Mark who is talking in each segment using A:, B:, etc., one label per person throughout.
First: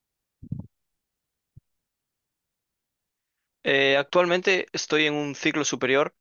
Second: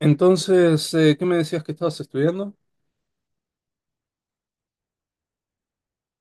A: Entonces, ¿qué me decías que estabas estudiando?
B: Actualmente estoy en un ciclo superior,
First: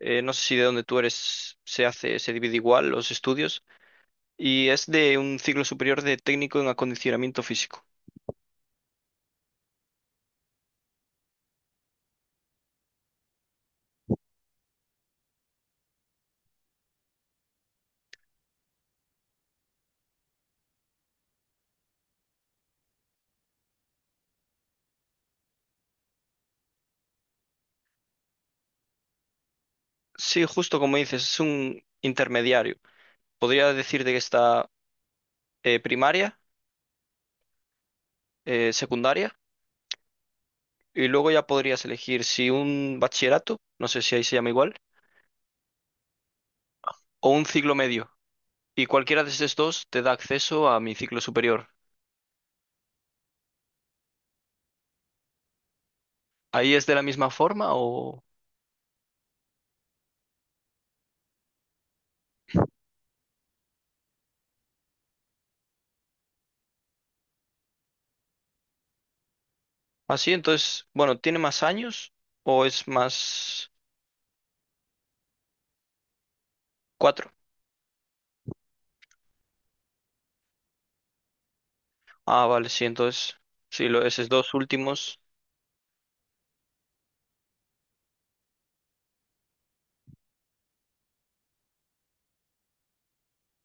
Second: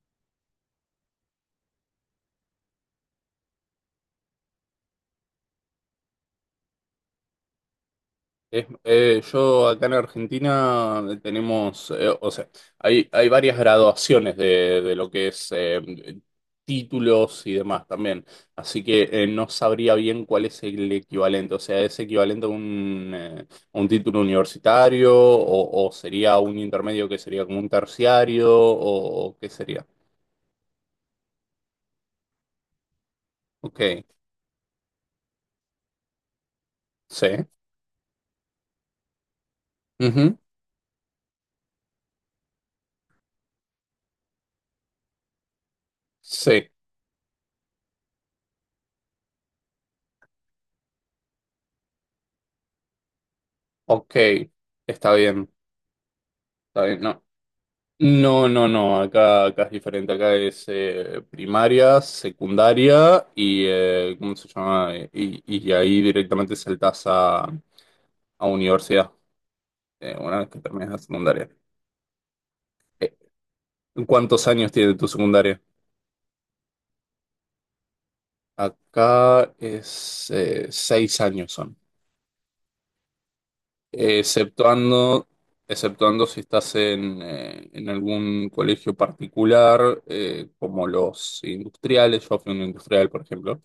B: no sé si de donde tú eres se hace, se divide igual los estudios, y es de un ciclo superior de técnico en acondicionamiento físico.
A: Yo acá en Argentina tenemos, o sea, hay varias graduaciones de lo que es títulos y demás también. Así que no sabría bien cuál es el equivalente. O sea, ¿es equivalente a a un título universitario o sería un intermedio que sería como un terciario o qué sería?
B: Sí, justo como dices, es un intermediario. Podría
A: Ok,
B: decirte que está primaria,
A: sí.
B: secundaria,
A: Ujú.
B: y luego ya podrías elegir si un bachillerato, no sé si ahí se llama igual,
A: Sí,
B: o un ciclo medio. Y cualquiera de estos dos te da acceso a mi ciclo superior.
A: ok, está bien.
B: ¿Ahí
A: Está
B: es de
A: bien,
B: la
A: no.
B: misma forma o...?
A: No, no, no, acá es diferente, acá es primaria, secundaria y, ¿cómo se llama? Y ahí directamente saltás a universidad,
B: Así,
A: una vez que
B: entonces,
A: terminas la
B: bueno, ¿tiene
A: secundaria.
B: más años o es
A: Eh,
B: más
A: ¿Cuántos años tiene tu secundaria?
B: cuatro?
A: Acá es 6 años son.
B: Ah, vale, sí, entonces, sí, lo, esos dos últimos,
A: Exceptuando, exceptuando si estás en algún colegio particular, como los industriales, yo fui un industrial, por ejemplo,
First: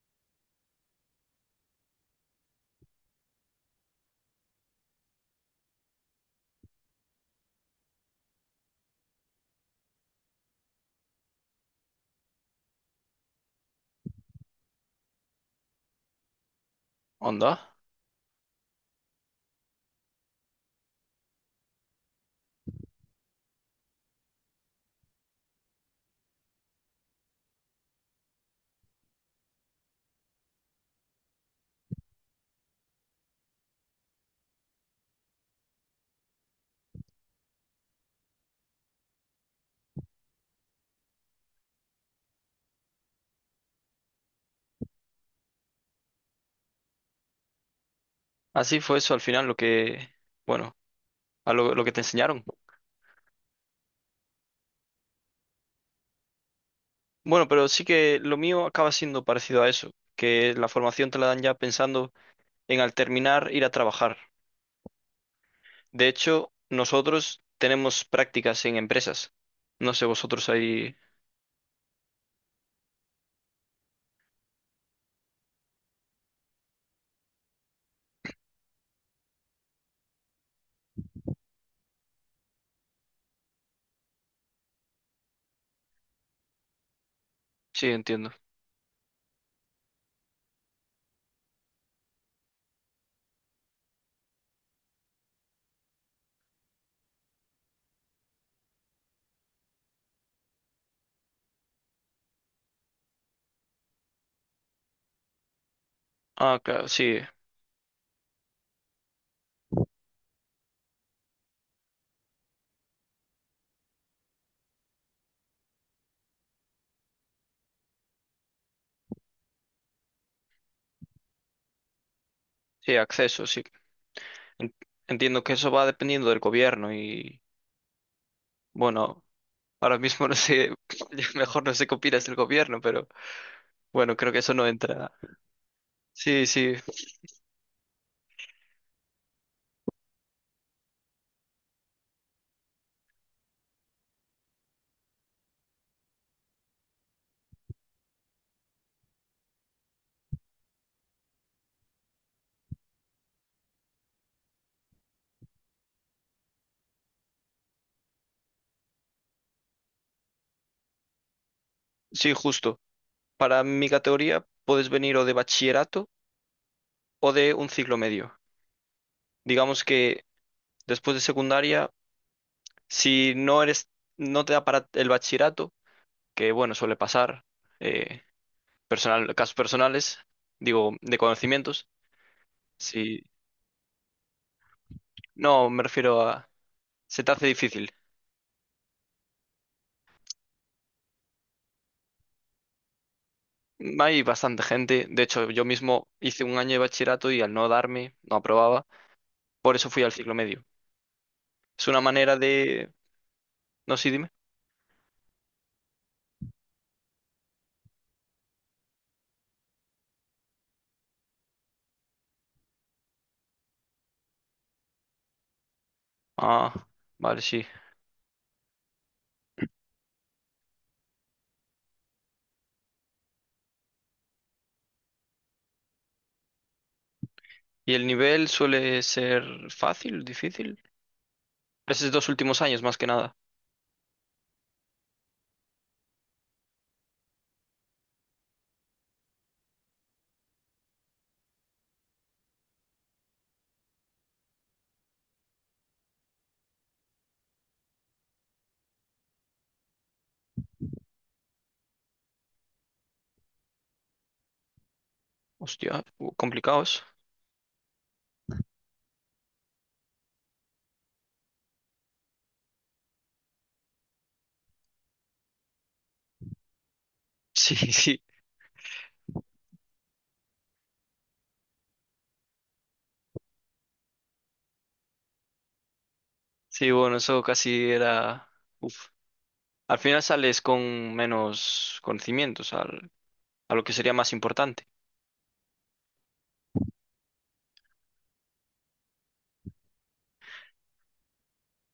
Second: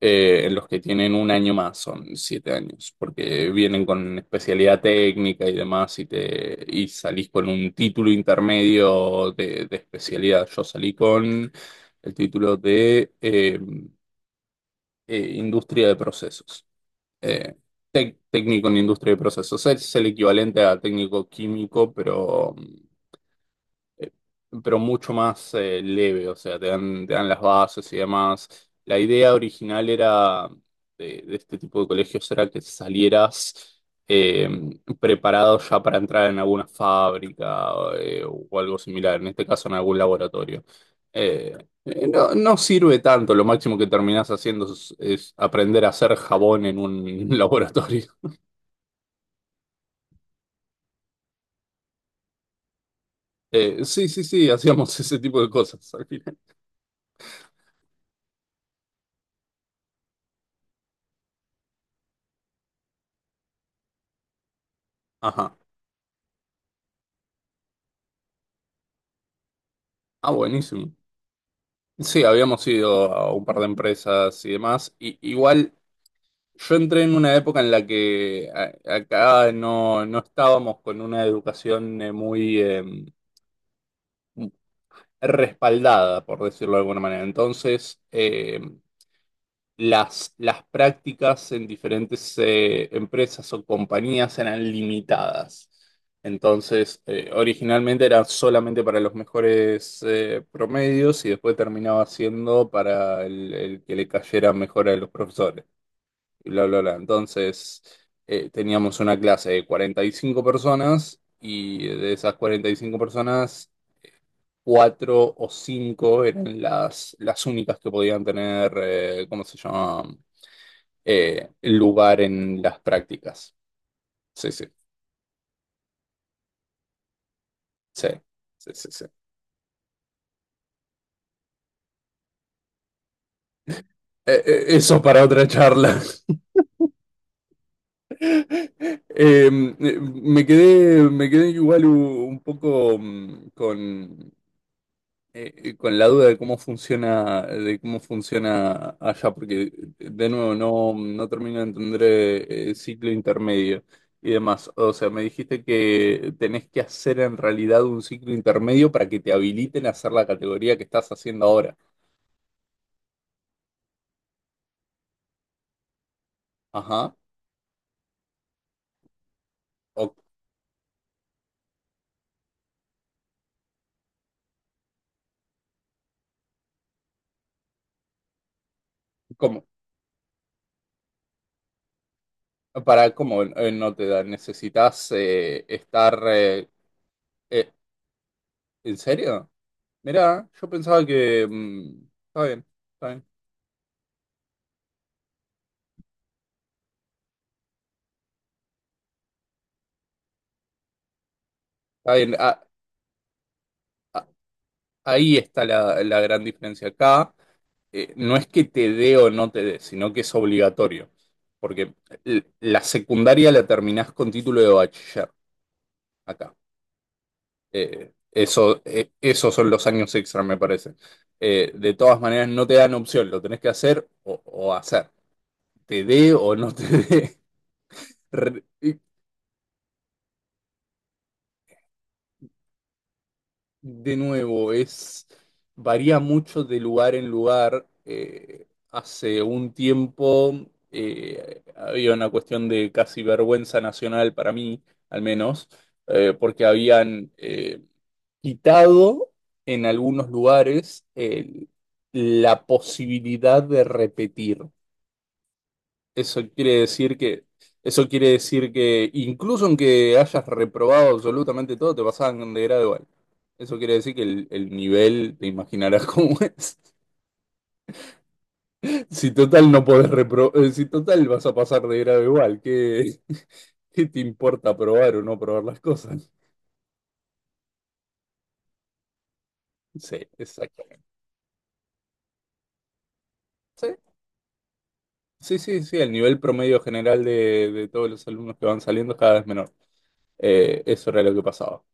A: en los que tienen un año más, son 7 años, porque vienen con especialidad técnica y demás, y salís con un título intermedio de especialidad. Yo salí con el título de industria de procesos. Eh,
B: onda.
A: Técnico en industria de procesos. Es el equivalente a técnico químico, eh, pero mucho más leve, o sea, te dan las bases y demás. La idea original era de este tipo de colegios era que salieras preparado ya para entrar en alguna fábrica o algo similar, en este caso en algún laboratorio. Eh, no sirve tanto, lo máximo que terminás haciendo es aprender a hacer jabón en un laboratorio.
B: Así fue eso al final lo que, bueno, a lo que te enseñaron.
A: Sí, sí, sí, hacíamos ese tipo de cosas al final.
B: Bueno, pero sí que lo mío acaba siendo parecido a eso, que la formación te la dan ya pensando en al terminar ir a trabajar.
A: Ajá.
B: De hecho, nosotros tenemos prácticas en empresas. No sé,
A: Ah,
B: vosotros
A: buenísimo.
B: ahí,
A: Sí, habíamos ido a un par de empresas y demás. Y, igual yo entré en una época en la que acá no estábamos con una educación muy respaldada, por decirlo de alguna manera.
B: sí,
A: Entonces,
B: entiendo.
A: las prácticas en diferentes empresas o compañías eran limitadas. Entonces, originalmente era solamente para los mejores promedios y después terminaba siendo para el que le cayera mejor a los profesores y
B: Ah,
A: bla, bla,
B: claro,
A: bla.
B: sí,
A: Entonces, teníamos una clase de 45 personas y de esas 45 personas, cuatro o cinco eran las únicas que podían tener, ¿cómo se llama? Lugar en las
B: sí, acceso,
A: prácticas.
B: sí.
A: Sí, sí,
B: En- Entiendo que eso va dependiendo del gobierno y
A: sí, sí, sí, sí.
B: bueno, ahora mismo no sé, ya mejor no sé qué opinas del gobierno, pero bueno, creo que eso no
A: Eso
B: entra.
A: para otra charla.
B: Sí, sí,
A: Me quedé igual un poco con la duda de cómo funciona allá, porque de nuevo no termino de entender el ciclo intermedio y demás. O sea, me dijiste que tenés que hacer en realidad un ciclo intermedio para que te habiliten a hacer la categoría que estás haciendo ahora.
B: sí, justo. Para mi categoría puedes venir o de bachillerato
A: Ajá.
B: o de un ciclo medio. Digamos
A: O
B: que después de secundaria, si no eres, no te da para el bachillerato, que bueno, suele pasar, eh, personal, casos
A: como,
B: personales, digo, de conocimientos,
A: para
B: si
A: cómo no te da, necesitas
B: no, me
A: estar
B: refiero a, se te hace
A: eh,
B: difícil.
A: ¿en serio? Mira, yo pensaba que está bien, está bien,
B: Hay bastante gente. De hecho, yo mismo hice un año de bachillerato y al no darme, no aprobaba. Por eso fui al ciclo medio. Es una
A: está bien.
B: manera
A: Ah,
B: de... No, sí,
A: ah,
B: dime.
A: ahí está la gran diferencia. Acá no es que te dé o no te dé, sino que es obligatorio. Porque la secundaria la terminás con título de bachiller acá.
B: Ah, vale, sí.
A: Esos son los años extra, me parece. De todas maneras, no te dan opción, lo tenés que hacer o hacer. Te dé o no te dé.
B: ¿Y el nivel
A: Re- y
B: suele ser fácil, difícil? Esos dos últimos años, más que nada.
A: De nuevo, varía mucho de lugar en lugar. Hace un tiempo había una cuestión de casi vergüenza nacional para mí, al menos, porque habían quitado en algunos lugares la posibilidad de repetir.
B: Hostia,
A: Eso quiere
B: complicados.
A: decir que, Eso quiere decir que incluso aunque hayas reprobado absolutamente todo, te pasaban de grado igual. Eso quiere decir que el nivel, te imaginarás cómo es.
B: Sí, sí.
A: Si total no podés repro- Si total vas a pasar de grado igual, ¿qué te importa probar o no probar las cosas?
B: Sí, bueno, eso casi era... Uf. Al
A: Sí,
B: final sales
A: exacto.
B: con menos conocimientos a lo que sería más importante.
A: Sí, sí, sí, el nivel promedio general de todos los alumnos que van saliendo es cada vez menor. Eso era lo que pasaba.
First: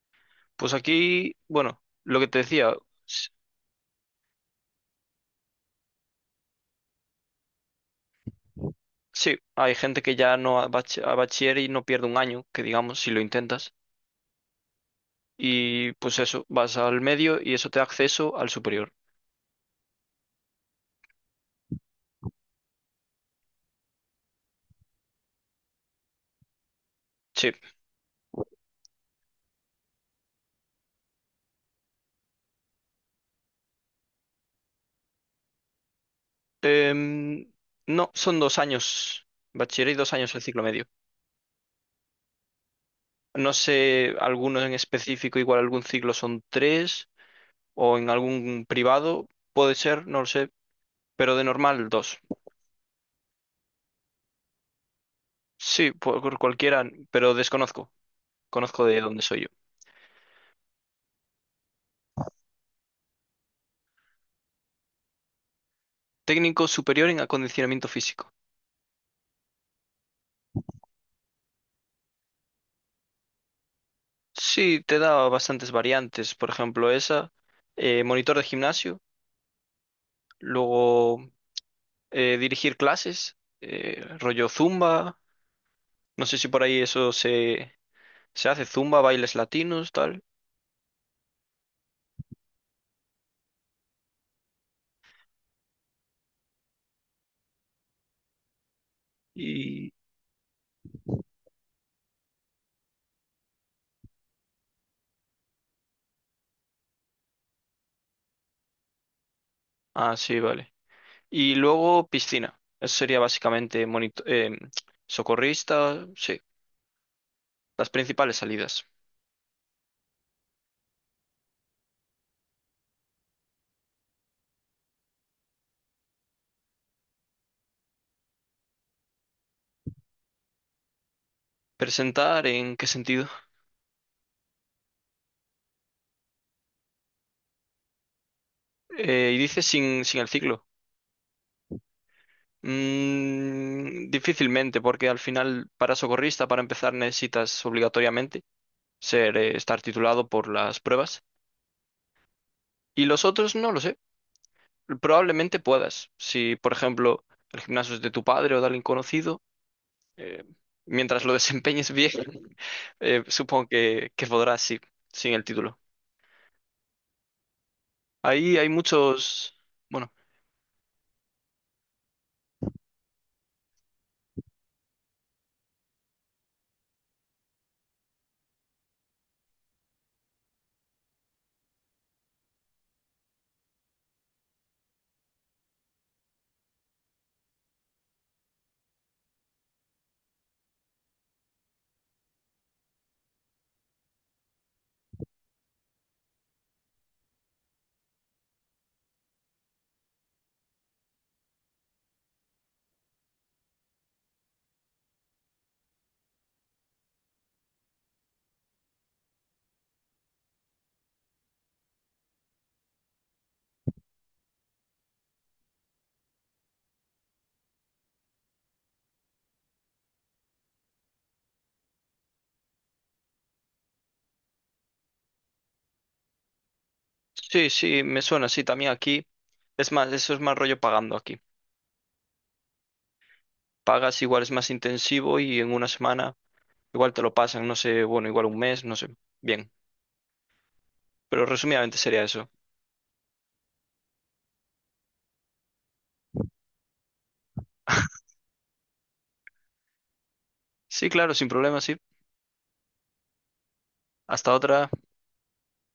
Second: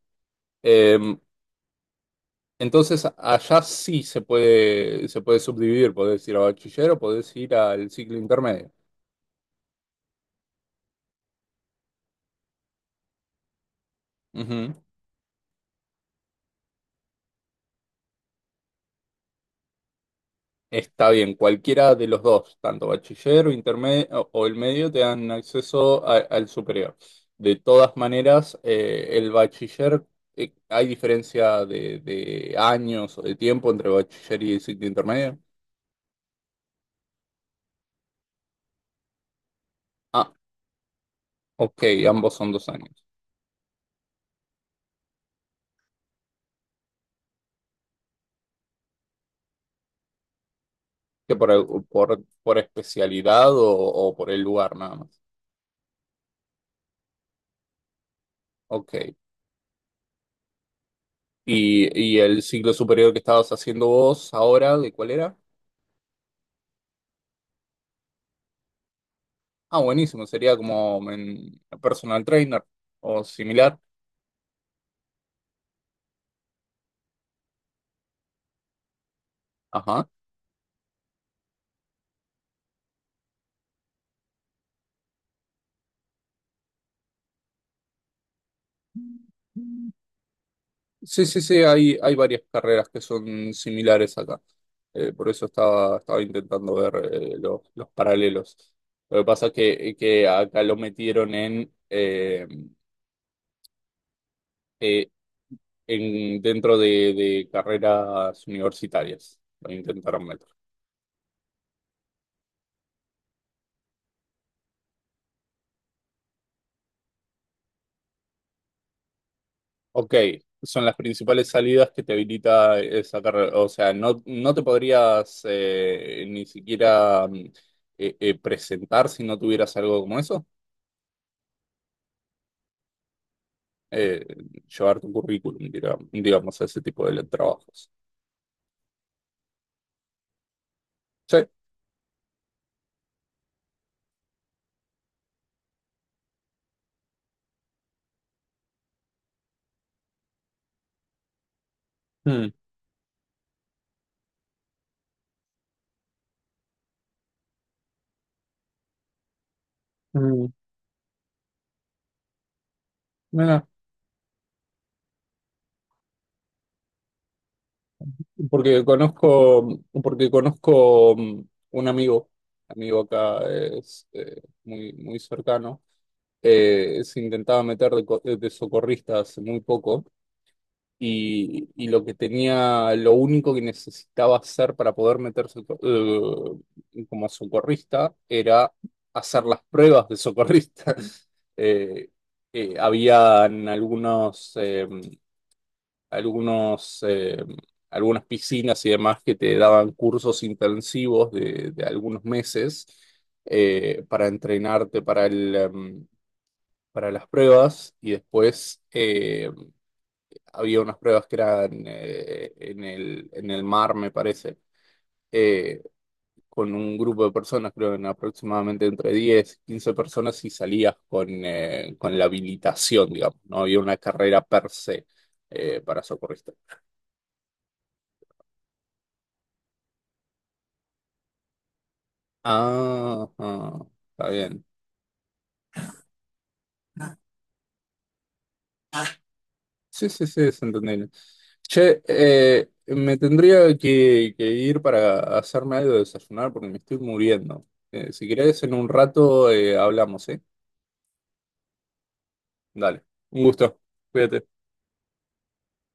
B: Pues
A: Eh,
B: aquí, bueno, lo que te decía.
A: entonces, allá sí se puede subdividir, podés ir a bachiller o podés ir al ciclo intermedio.
B: Sí, hay gente que ya no a a bachiller y no pierde un año, que digamos, si lo intentas.
A: Ujú.
B: Y pues eso, vas al medio y eso te da acceso al superior.
A: Está bien, cualquiera de los dos, tanto bachiller o intermedio o el medio, te dan acceso al superior.
B: Sí.
A: De todas maneras, ¿hay diferencia de años o de tiempo entre bachiller y ciclo intermedio?
B: Em, no, son dos años bachiller y dos
A: Ah,
B: años el ciclo medio.
A: ok, ambos son 2 años.
B: No sé, algunos en específico, igual algún ciclo son tres o en algún privado, puede ser, no lo sé, pero
A: ¿Que
B: de
A: por,
B: normal dos.
A: por, por especialidad o por el lugar nada más?
B: Sí, por cualquiera, pero desconozco. Conozco
A: Ok.
B: de dónde soy yo.
A: ¿Y, y el ciclo superior que estabas haciendo vos ahora, de cuál era?
B: Técnico superior en acondicionamiento físico.
A: Ah, buenísimo, sería como en personal trainer o similar.
B: Sí, te da bastantes variantes. Por ejemplo, esa, monitor de gimnasio,
A: Ajá.
B: luego dirigir clases, rollo zumba. No sé si por ahí eso se, se hace, zumba, bailes latinos, tal.
A: Sí, sí, sí, hay varias carreras que son similares acá. Por eso estaba intentando ver los paralelos. Lo que pasa es
B: Y.
A: que acá lo metieron en eh, dentro de carreras universitarias. Lo
B: Ah,
A: intentaron
B: sí,
A: meter.
B: vale. Y luego piscina. Eso sería básicamente socorrista, sí, las principales salidas.
A: Ok, son las principales salidas que te habilita esa carrera. O sea, no te podrías ni siquiera presentar si no tuvieras algo como eso.
B: ¿Presentar en qué sentido?
A: Eh, Llevar tu currículum, digamos, a ese tipo de trabajos.
B: Y dice sin, sin el ciclo.
A: Sí.
B: Mm, difícilmente, porque al final para socorrista, para empezar, necesitas obligatoriamente ser, estar titulado por las pruebas.
A: Mm,
B: Y los otros no lo sé. Probablemente puedas. Si, por ejemplo, el gimnasio es de tu padre o de alguien conocido, eh,
A: mm,
B: mientras lo desempeñes bien,
A: Mira,
B: supongo que podrás, sí, sin el título. Ahí hay muchos... Bueno,
A: porque conozco un amigo, amigo acá es muy, muy cercano se intentaba meter de socorrista hace muy poco y lo que tenía, lo único que necesitaba hacer para poder meterse como socorrista era hacer las pruebas de socorrista. Eh, habían algunos, eh, algunas piscinas y demás que te daban cursos intensivos de algunos meses para entrenarte para las pruebas y después había unas pruebas que eran en el mar, me parece, eh, con un grupo de personas, creo que en aproximadamente entre 10 15 personas y salías con la habilitación, digamos, no había una carrera per se para socorrista.
B: sí, sí, me suena, sí, también aquí. Es más, eso es más rollo pagando aquí.
A: Ah, ah,
B: Pagas
A: está
B: igual es
A: bien.
B: más intensivo y en una semana... Igual te lo pasan, no sé, bueno, igual un mes, no sé. Bien.
A: Sí, sí, sí, es entendible.
B: Pero resumidamente
A: Che,
B: sería eso.
A: me tendría que ir para hacerme algo de desayunar porque me estoy muriendo. Si querés, en un rato hablamos, ¿eh?
B: Sí, claro, sin problema, sí.
A: Dale, un gusto. Cuídate.
B: Hasta otra.